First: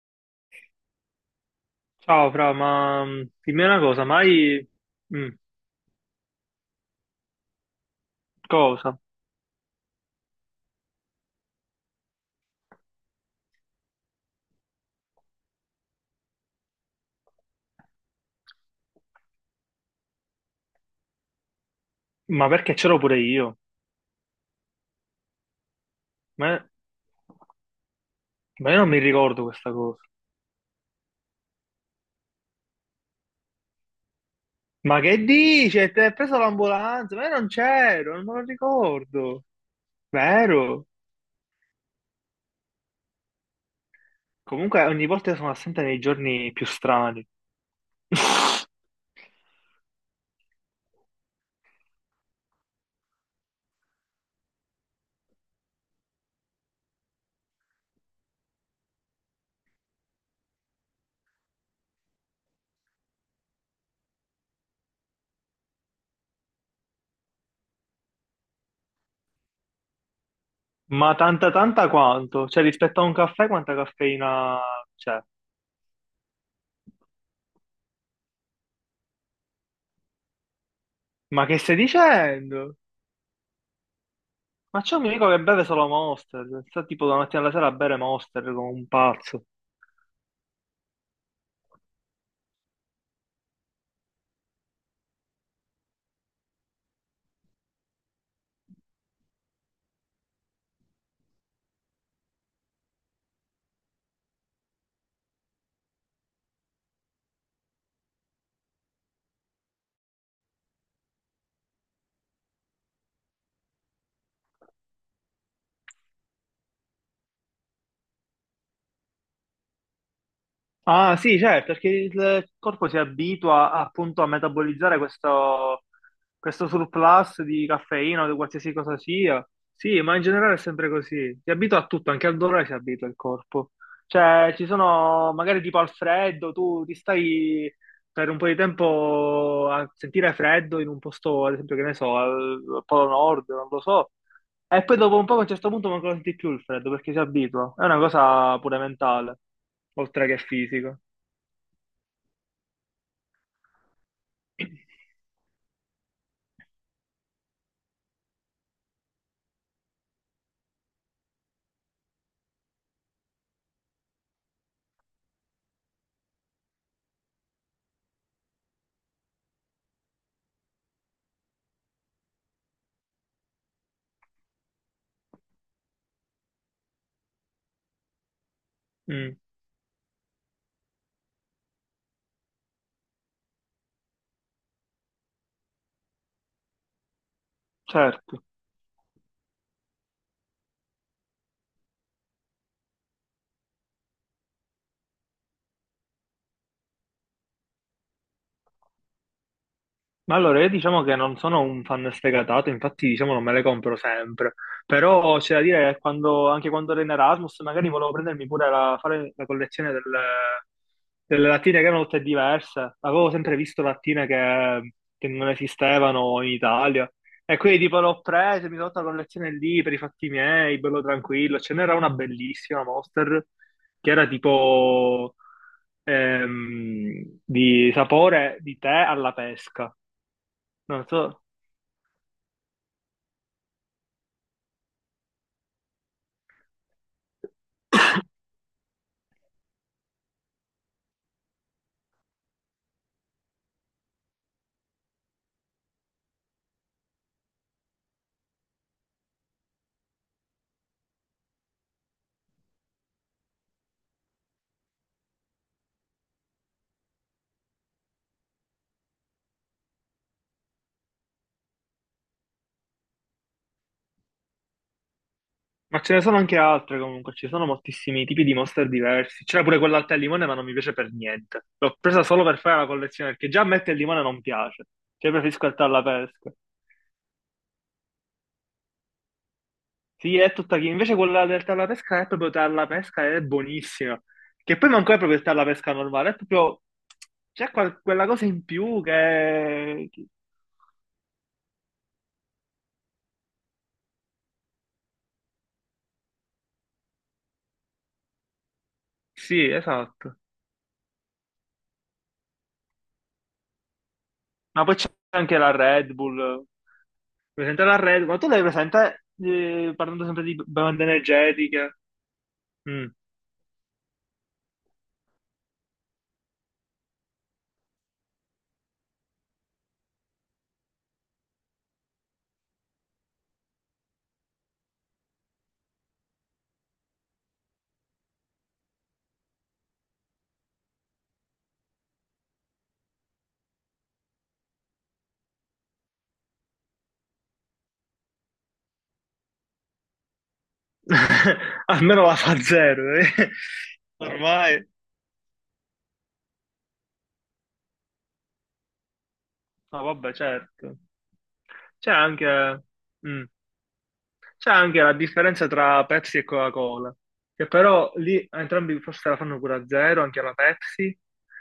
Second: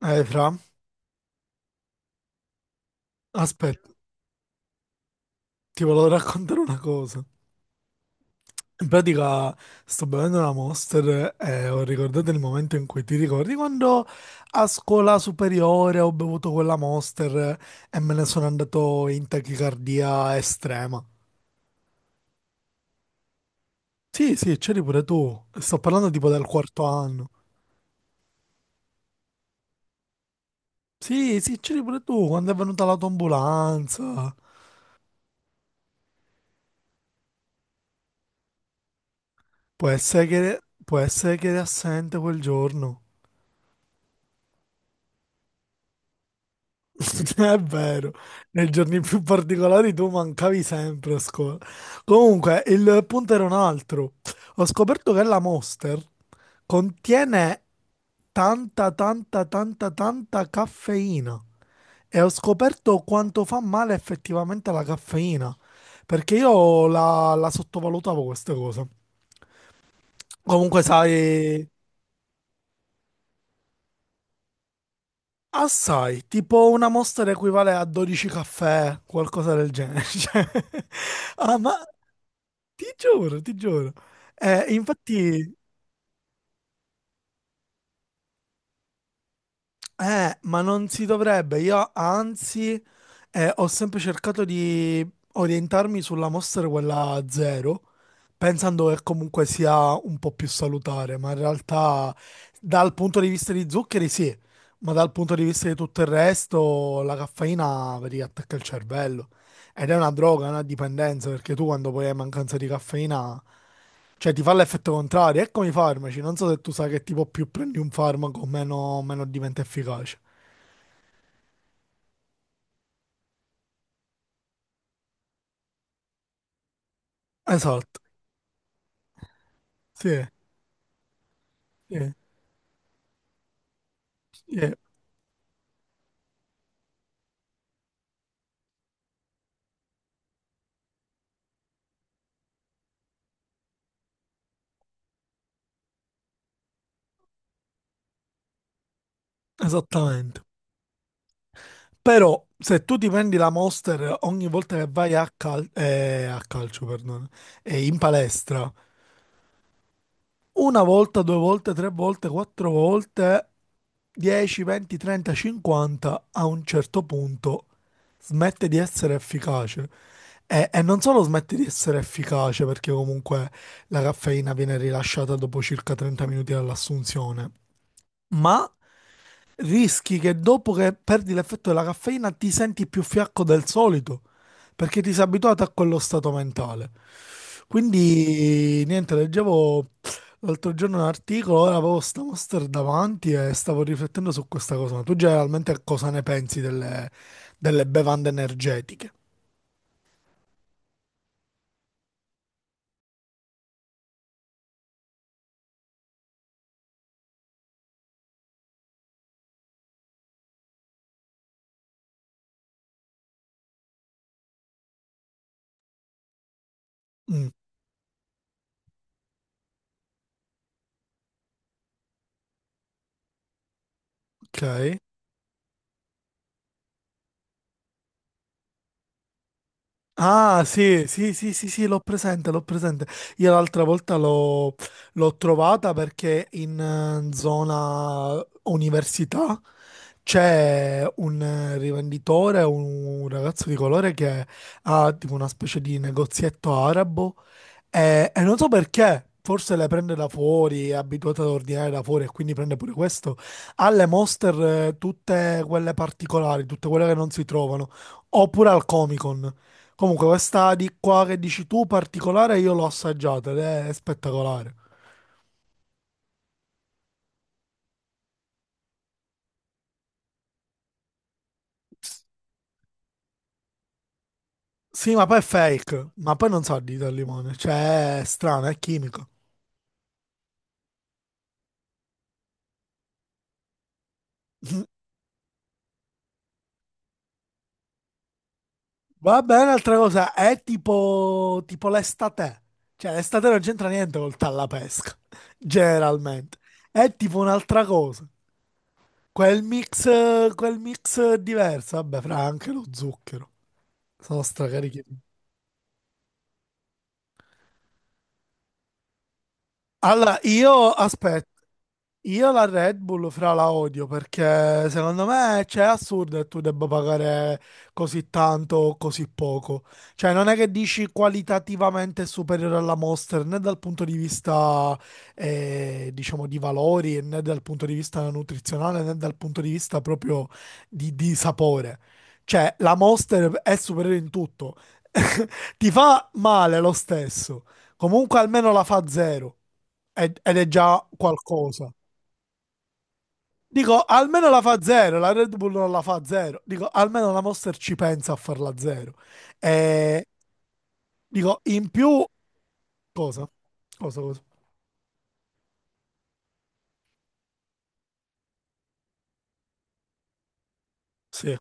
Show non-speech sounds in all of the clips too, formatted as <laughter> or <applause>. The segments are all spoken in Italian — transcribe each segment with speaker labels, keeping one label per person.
Speaker 1: Fra,
Speaker 2: Ciao Fra, ma dimmi una
Speaker 1: aspetta,
Speaker 2: cosa, ma hai... mm,
Speaker 1: ti volevo raccontare una cosa. In
Speaker 2: cosa?
Speaker 1: pratica sto bevendo una Monster e ho ricordato il momento in cui ti ricordi quando a scuola superiore ho bevuto quella Monster e me ne sono andato in tachicardia estrema.
Speaker 2: Ma perché c'ero pure io?
Speaker 1: Sì, sì, c'eri pure tu. Sto parlando tipo del
Speaker 2: Ma,
Speaker 1: quarto anno.
Speaker 2: ma io non mi ricordo questa cosa.
Speaker 1: Sì, sì, c'eri pure tu quando è venuta l'autoambulanza.
Speaker 2: Ma che dici? Ti hai preso l'ambulanza? Ma io non c'ero, non me lo ricordo.
Speaker 1: Può essere che,
Speaker 2: Vero?
Speaker 1: può essere che eri assente quel giorno.
Speaker 2: Comunque ogni volta sono assente nei giorni più strani.
Speaker 1: <laughs> È vero, nei giorni più particolari tu mancavi sempre a scuola. Comunque, il punto era un altro. Ho scoperto che la Monster contiene tanta, tanta, tanta, tanta caffeina. E ho scoperto quanto fa male effettivamente la caffeina. Perché io la sottovalutavo questa cosa. Comunque,
Speaker 2: Ma tanta
Speaker 1: sai,
Speaker 2: tanta quanto? Cioè rispetto a un caffè quanta caffeina c'è?
Speaker 1: assai, tipo una Monster equivale a 12 caffè, qualcosa del genere. <laughs> Cioè,
Speaker 2: Ma
Speaker 1: ah,
Speaker 2: che stai dicendo?
Speaker 1: ti giuro, ti giuro.
Speaker 2: Ma c'è un mio amico che
Speaker 1: Infatti,
Speaker 2: beve solo Monster, sta tipo da mattina alla sera a bere Monster come un pazzo.
Speaker 1: ma non si dovrebbe. Io, anzi, ho sempre cercato di orientarmi sulla mostra quella zero, pensando che comunque sia un po' più salutare, ma in realtà, dal punto di vista di zuccheri, sì, ma dal punto di vista di tutto il resto, la caffeina vedi, attacca il cervello. Ed è una droga, una dipendenza, perché tu quando poi hai mancanza di caffeina. Cioè, ti fa l'effetto contrario. Ecco i farmaci. Non so se tu sai che tipo più prendi un farmaco, meno diventa efficace.
Speaker 2: Ah sì, certo, perché il corpo si abitua appunto a metabolizzare questo surplus di
Speaker 1: Esatto.
Speaker 2: caffeina o di qualsiasi cosa sia. Sì, ma
Speaker 1: Sì,
Speaker 2: in generale è sempre così. Si abitua a tutto,
Speaker 1: sì,
Speaker 2: anche al dolore si abitua il corpo. Cioè, ci
Speaker 1: sì,
Speaker 2: sono magari tipo al freddo, tu ti stai per un po' di tempo a sentire freddo in un posto, ad esempio, che ne so, al Polo Nord, non lo so. E poi dopo un po' a un certo punto non lo senti più il freddo perché si abitua. È una cosa pure mentale, oltre che
Speaker 1: esattamente.
Speaker 2: fisica.
Speaker 1: Però, se tu ti prendi la Monster ogni volta che vai
Speaker 2: <clears throat>
Speaker 1: a, a calcio, perdono, in palestra, una volta, due volte, tre volte, quattro volte, 10, 20, 30, 50, a un certo punto smette di essere efficace. E non solo smette di essere efficace, perché comunque la caffeina viene rilasciata dopo circa 30 minuti dall'assunzione, ma
Speaker 2: Mm,
Speaker 1: rischi che dopo che perdi l'effetto della caffeina ti senti più fiacco del solito, perché ti sei abituato a quello stato mentale.
Speaker 2: certo.
Speaker 1: Quindi, niente, leggevo l'altro giorno un articolo, ora avevo sta Monster davanti e stavo riflettendo su questa cosa. Ma tu generalmente cosa ne pensi delle bevande energetiche?
Speaker 2: Ma allora, io diciamo che non sono un fan sfegatato, infatti diciamo non me le compro sempre, però c'è da dire che quando, anche quando ero in Erasmus magari volevo prendermi pure fare la collezione delle lattine che erano tutte diverse, avevo sempre visto lattine che non esistevano in Italia
Speaker 1: Mm,
Speaker 2: e quindi tipo l'ho presa, mi sono fatta la collezione lì per i fatti miei, bello tranquillo, ce n'era una bellissima Monster che era
Speaker 1: ok.
Speaker 2: tipo di sapore di tè alla pesca.
Speaker 1: Ah,
Speaker 2: Non
Speaker 1: sì, sì,
Speaker 2: so,
Speaker 1: sì, sì, sì, l'ho presente, l'ho presente. Io l'altra volta l'ho trovata perché in zona università c'è un rivenditore, un ragazzo di colore che ha tipo una specie di negozietto arabo e non so perché, forse le prende da fuori, è abituato ad ordinare da fuori e quindi prende pure questo. Ha le Monster tutte quelle particolari, tutte quelle che non si trovano, oppure al Comic Con. Comunque questa di qua che dici tu particolare io l'ho assaggiata ed è spettacolare.
Speaker 2: ma ce ne sono anche altre comunque, ci sono moltissimi tipi di monster diversi. C'era pure quella al tè al limone, ma non mi piace per niente. L'ho presa solo per fare la collezione, perché già a me il tè al limone non piace.
Speaker 1: Sì, ma
Speaker 2: Cioè
Speaker 1: poi è
Speaker 2: preferisco il tè alla
Speaker 1: fake, ma poi
Speaker 2: pesca.
Speaker 1: non sa di al limone, cioè è strano, è chimico.
Speaker 2: Sì, è tutta chi. Invece quella del tè alla pesca è proprio tè alla pesca, ed è buonissima. Che poi
Speaker 1: <laughs>
Speaker 2: manco è proprio il tè alla pesca normale, è proprio... C'è quella cosa in più
Speaker 1: Va bene, un'altra
Speaker 2: che...
Speaker 1: cosa, è tipo l'estate. Cioè, l'estate non c'entra niente col tallapesca, <laughs> generalmente. È tipo un'altra cosa. Quel
Speaker 2: Sì,
Speaker 1: mix,
Speaker 2: esatto.
Speaker 1: quel mix diverso, vabbè, fra anche lo zucchero. Sono
Speaker 2: Ma poi
Speaker 1: stracarichi.
Speaker 2: c'è anche la Red Bull. Presente la Red, ma tu l'hai presente, parlando
Speaker 1: Allora,
Speaker 2: sempre di
Speaker 1: io
Speaker 2: bevande
Speaker 1: aspetto.
Speaker 2: energetiche?
Speaker 1: Io la Red
Speaker 2: Mm.
Speaker 1: Bull fra la odio perché secondo me cioè, è assurdo che tu debba pagare così tanto o così poco. Cioè non è che dici qualitativamente è superiore alla Monster né dal punto di vista diciamo di valori né dal punto di vista nutrizionale né dal punto di vista proprio di sapore. Cioè la Monster è superiore in tutto. <laughs> Ti fa male lo stesso. Comunque almeno la fa zero ed è già
Speaker 2: <laughs>
Speaker 1: qualcosa.
Speaker 2: Almeno la fa zero, eh.
Speaker 1: Dico, almeno la fa
Speaker 2: Ormai.
Speaker 1: zero, la Red Bull non la fa zero. Dico, almeno la Monster ci pensa a farla zero.
Speaker 2: No,
Speaker 1: E
Speaker 2: vabbè, certo.
Speaker 1: dico, in
Speaker 2: C'è
Speaker 1: più,
Speaker 2: anche, mm,
Speaker 1: cosa? Cosa, cosa?
Speaker 2: c'è anche la differenza tra Pepsi e Coca-Cola, che però lì entrambi forse la fanno pure a zero, anche la Pepsi,
Speaker 1: Sì.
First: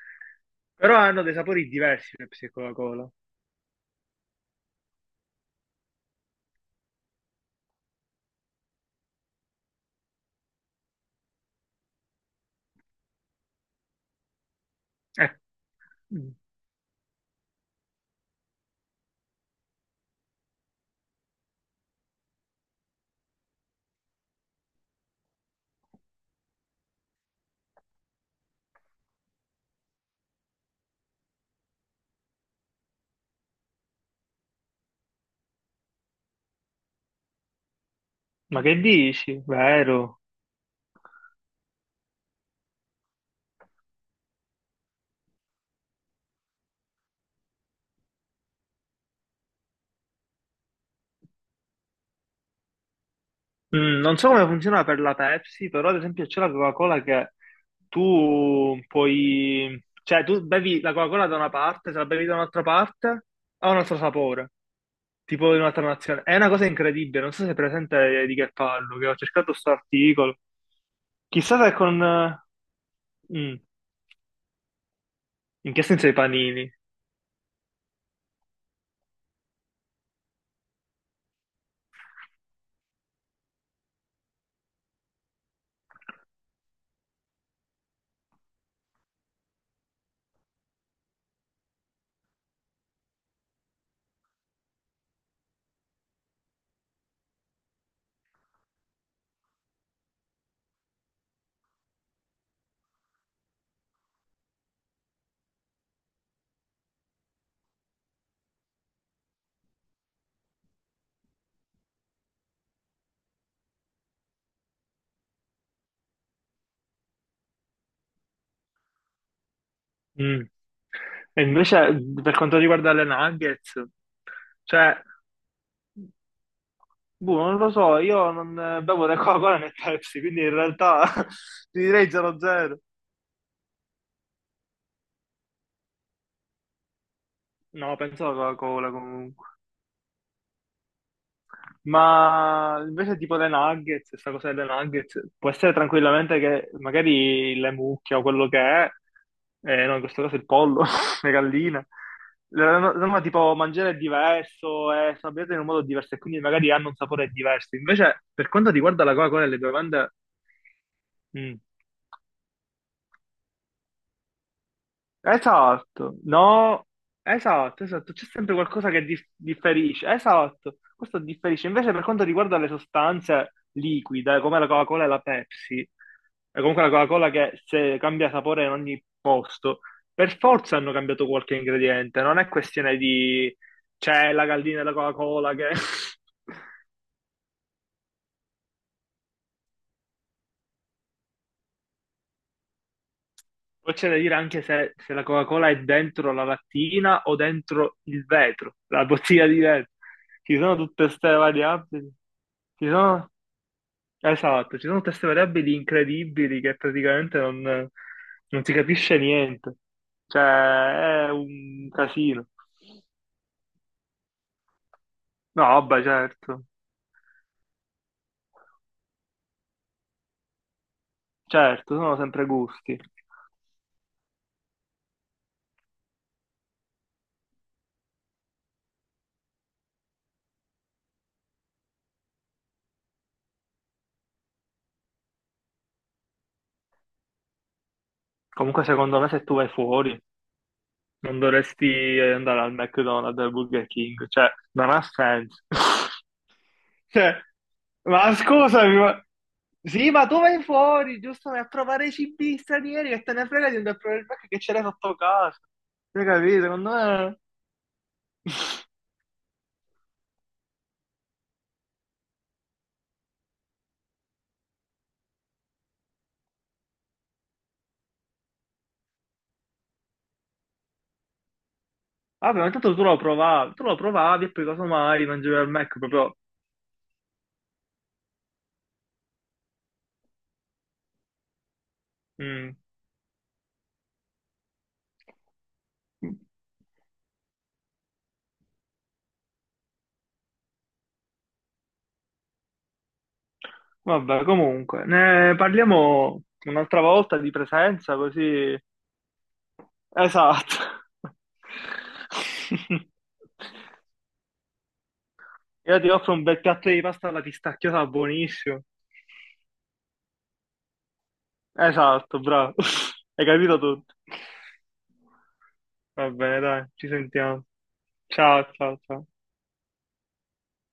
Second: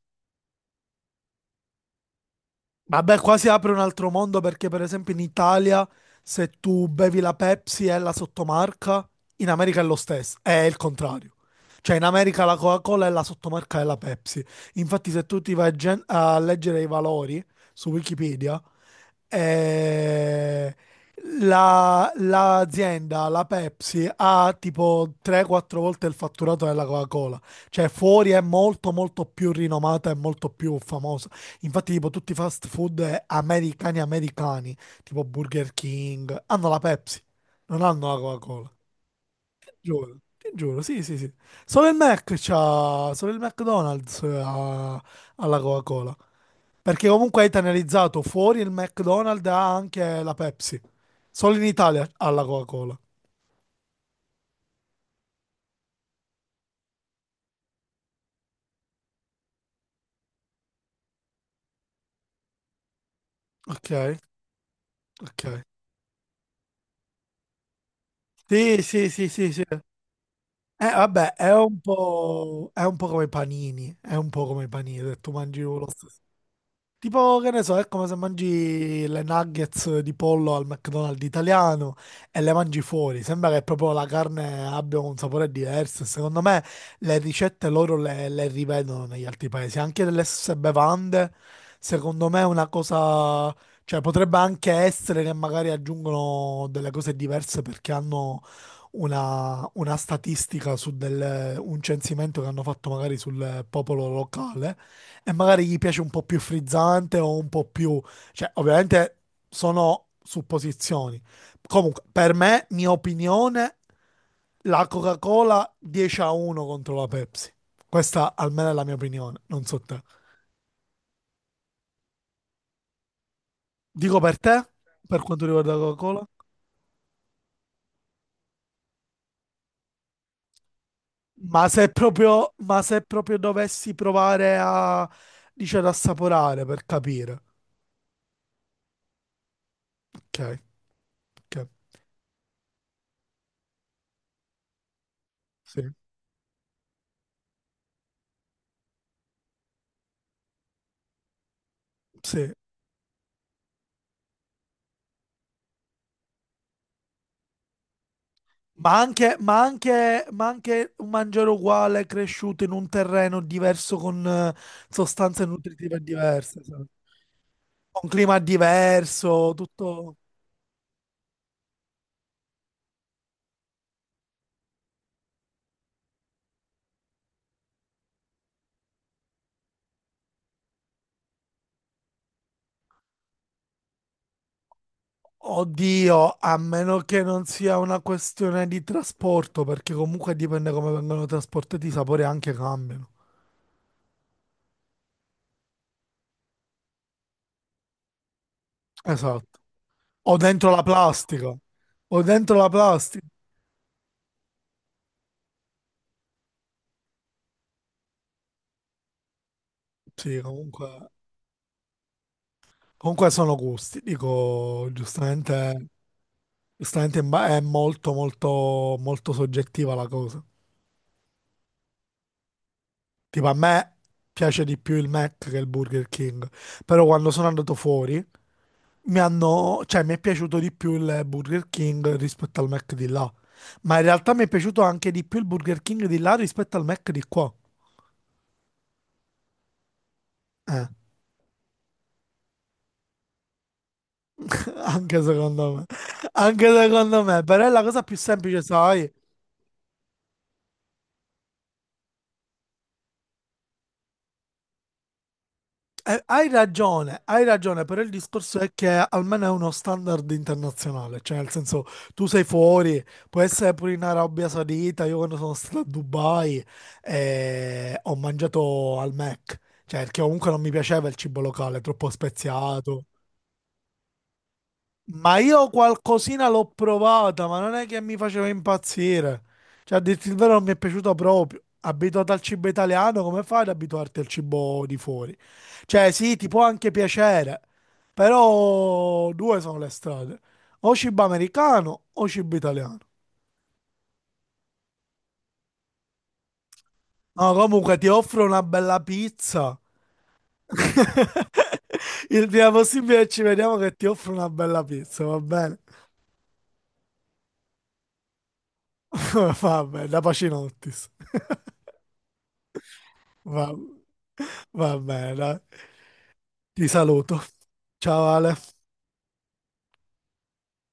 Speaker 2: però hanno dei sapori diversi Pepsi e Coca-Cola.
Speaker 1: Vabbè, qua si apre un altro mondo perché, per esempio, in Italia, se tu bevi la Pepsi è la sottomarca, in America è lo stesso, è il contrario. Cioè, in America la Coca-Cola è la sottomarca della Pepsi. Infatti, se
Speaker 2: Eh,
Speaker 1: tu ti vai a gen-
Speaker 2: mm,
Speaker 1: a leggere i valori su Wikipedia, eh, l'azienda, la Pepsi, ha tipo 3-4 volte il fatturato della Coca-Cola. Cioè, fuori è molto, molto più rinomata e molto più famosa. Infatti, tipo, tutti i fast food americani, tipo Burger King, hanno la Pepsi, non hanno la
Speaker 2: ma
Speaker 1: Coca-Cola.
Speaker 2: che dici?
Speaker 1: Giuro,
Speaker 2: Vero?
Speaker 1: ti giuro, sì, sì, sì. Solo il McDonald's ha la Coca-Cola. Perché comunque hai penalizzato fuori il McDonald's ha anche la Pepsi. Solo in Italia ha la Coca-Cola.
Speaker 2: Mm, non so come funziona per la Pepsi, però ad esempio c'è la Coca-Cola che tu puoi... Cioè, tu bevi la Coca-Cola da una parte, se la bevi da un'altra parte, ha un
Speaker 1: Ok,
Speaker 2: altro sapore,
Speaker 1: ok.
Speaker 2: tipo di un'altra nazione. È una cosa incredibile, non so se è presente di che
Speaker 1: Sì,
Speaker 2: parlo, che
Speaker 1: sì,
Speaker 2: ho
Speaker 1: sì, sì,
Speaker 2: cercato
Speaker 1: sì.
Speaker 2: sto articolo.
Speaker 1: Vabbè, è
Speaker 2: Chissà se
Speaker 1: un
Speaker 2: con...
Speaker 1: po', è un po' come i
Speaker 2: mm,
Speaker 1: panini, è un po' come i panini, se tu mangi
Speaker 2: in che
Speaker 1: lo
Speaker 2: senso i
Speaker 1: stesso.
Speaker 2: panini?
Speaker 1: Tipo, che ne so, è come se mangi le nuggets di pollo al McDonald's italiano e le mangi fuori. Sembra che proprio la carne abbia un sapore diverso. Secondo me le ricette loro le rivedono negli altri paesi. Anche delle stesse bevande, secondo me è una cosa... Cioè, potrebbe anche essere che magari aggiungono delle cose diverse perché hanno una statistica un censimento che hanno fatto magari sul popolo locale e magari gli piace un po' più frizzante o un po' più... cioè ovviamente sono supposizioni. Comunque, per me, mia opinione, la Coca-Cola 10-1 contro la Pepsi. Questa almeno è la mia opinione, non so te.
Speaker 2: Mm. E invece per quanto riguarda le nuggets,
Speaker 1: Dico per te,
Speaker 2: cioè
Speaker 1: per quanto riguarda la Coca-Cola.
Speaker 2: boh, non lo so, io non bevo né Coca-Cola né Pepsi, quindi in realtà <laughs>
Speaker 1: Ma
Speaker 2: ti
Speaker 1: se
Speaker 2: direi
Speaker 1: proprio,
Speaker 2: 0-0.
Speaker 1: ma se proprio dovessi provare a, dice, ad assaporare per capire.
Speaker 2: No, penso alla Coca-Cola comunque.
Speaker 1: Ok, ok,
Speaker 2: Ma invece tipo le nuggets, questa cosa delle nuggets, può essere
Speaker 1: sì,
Speaker 2: tranquillamente che magari le mucche o quello che è, no, in questo caso il pollo, <laughs> le galline,
Speaker 1: sì.
Speaker 2: no, no, tipo mangiare è diverso, è sabbiato in un modo diverso e quindi magari hanno un sapore diverso. Invece per quanto
Speaker 1: Ma
Speaker 2: riguarda la
Speaker 1: anche,
Speaker 2: Coca-Cola e le
Speaker 1: ma
Speaker 2: bevande...
Speaker 1: anche- ma anche un mangiare
Speaker 2: mm,
Speaker 1: uguale cresciuto in un terreno diverso con sostanze nutritive
Speaker 2: esatto,
Speaker 1: diverse, sì.
Speaker 2: no, esatto,
Speaker 1: Con
Speaker 2: esatto, c'è
Speaker 1: clima
Speaker 2: sempre qualcosa che
Speaker 1: diverso,
Speaker 2: differisce,
Speaker 1: tutto...
Speaker 2: esatto, questo differisce. Invece per quanto riguarda le sostanze liquide, come la Coca-Cola e la Pepsi, e comunque la Coca-Cola che se cambia sapore in ogni posto, per forza hanno cambiato qualche ingrediente, non è questione di c'è la gallina della Coca-Cola che... <laughs>
Speaker 1: Oddio, a meno che non sia una questione di trasporto, perché comunque dipende come vengono trasportati, i sapori anche cambiano.
Speaker 2: Poi c'è da dire anche se la Coca-Cola è dentro la lattina o dentro il vetro, la bottiglia di
Speaker 1: Esatto.
Speaker 2: vetro.
Speaker 1: O
Speaker 2: Ci
Speaker 1: dentro
Speaker 2: sono
Speaker 1: la
Speaker 2: tutte queste
Speaker 1: plastica.
Speaker 2: variabili.
Speaker 1: O dentro la
Speaker 2: Ci
Speaker 1: plastica.
Speaker 2: sono, esatto, ci sono queste variabili incredibili che praticamente non si capisce niente.
Speaker 1: Sì, comunque,
Speaker 2: Cioè, è un casino.
Speaker 1: comunque sono gusti. Dico,
Speaker 2: No,
Speaker 1: giustamente...
Speaker 2: vabbè, certo,
Speaker 1: Giustamente è molto molto molto soggettiva la cosa.
Speaker 2: certo, sono sempre gusti.
Speaker 1: Tipo a me piace di più il Mac che il Burger King, però quando sono andato fuori cioè mi è piaciuto di più il Burger King rispetto al Mac di là. Ma in realtà mi è piaciuto anche di più il Burger King di là rispetto al Mac di qua.
Speaker 2: Comunque, secondo me, se tu vai fuori,
Speaker 1: Eh,
Speaker 2: non dovresti andare al McDonald's, al Burger King. Cioè,
Speaker 1: <laughs>
Speaker 2: non ha
Speaker 1: anche
Speaker 2: senso.
Speaker 1: secondo me.
Speaker 2: <laughs>
Speaker 1: Anche secondo
Speaker 2: Cioè,
Speaker 1: me, però è la cosa più
Speaker 2: ma
Speaker 1: semplice,
Speaker 2: scusami,
Speaker 1: sai?
Speaker 2: ma... Sì, ma tu vai fuori, giusto? Vai a provare i cibi stranieri che te ne frega di andare a provare il Mac che ce l'hai sotto casa. Hai
Speaker 1: Hai
Speaker 2: capito? Secondo
Speaker 1: ragione,
Speaker 2: me...
Speaker 1: hai ragione, però il discorso è che almeno è uno standard internazionale, cioè nel senso tu sei fuori, può essere pure in Arabia Saudita, io quando sono stato a Dubai ho mangiato al Mac, cioè perché comunque non mi piaceva il cibo locale, troppo
Speaker 2: Vabbè, ma intanto
Speaker 1: speziato.
Speaker 2: tu lo provavi e poi casomai
Speaker 1: Ma
Speaker 2: mangiavi
Speaker 1: io
Speaker 2: al Mac proprio...
Speaker 1: qualcosina l'ho provata, ma non è che mi faceva impazzire. Cioè, a dirti il vero, non mi è piaciuto proprio. Abituato al cibo
Speaker 2: mm.
Speaker 1: italiano, come fai ad abituarti al cibo di fuori? Cioè, sì, ti può anche piacere, però due sono le strade. O cibo americano o cibo italiano.
Speaker 2: Vabbè, comunque, ne parliamo un'altra volta di
Speaker 1: No, comunque ti
Speaker 2: presenza,
Speaker 1: offro una
Speaker 2: così...
Speaker 1: bella pizza.
Speaker 2: Esatto.
Speaker 1: <laughs> Il prima possibile ci
Speaker 2: <laughs>
Speaker 1: vediamo che ti offro una bella pizza, va bene?
Speaker 2: Io ti offro un bel piatto di pasta alla pistacchiata buonissimo.
Speaker 1: <laughs> Vabbè, da Pacinottis.
Speaker 2: Esatto, bravo. <laughs> Hai
Speaker 1: Va
Speaker 2: capito tutto.
Speaker 1: Va bene, dai.
Speaker 2: Va bene, dai,
Speaker 1: Ti
Speaker 2: ci
Speaker 1: saluto.
Speaker 2: sentiamo.
Speaker 1: Ciao
Speaker 2: Ciao,
Speaker 1: Ale.
Speaker 2: ciao, ciao.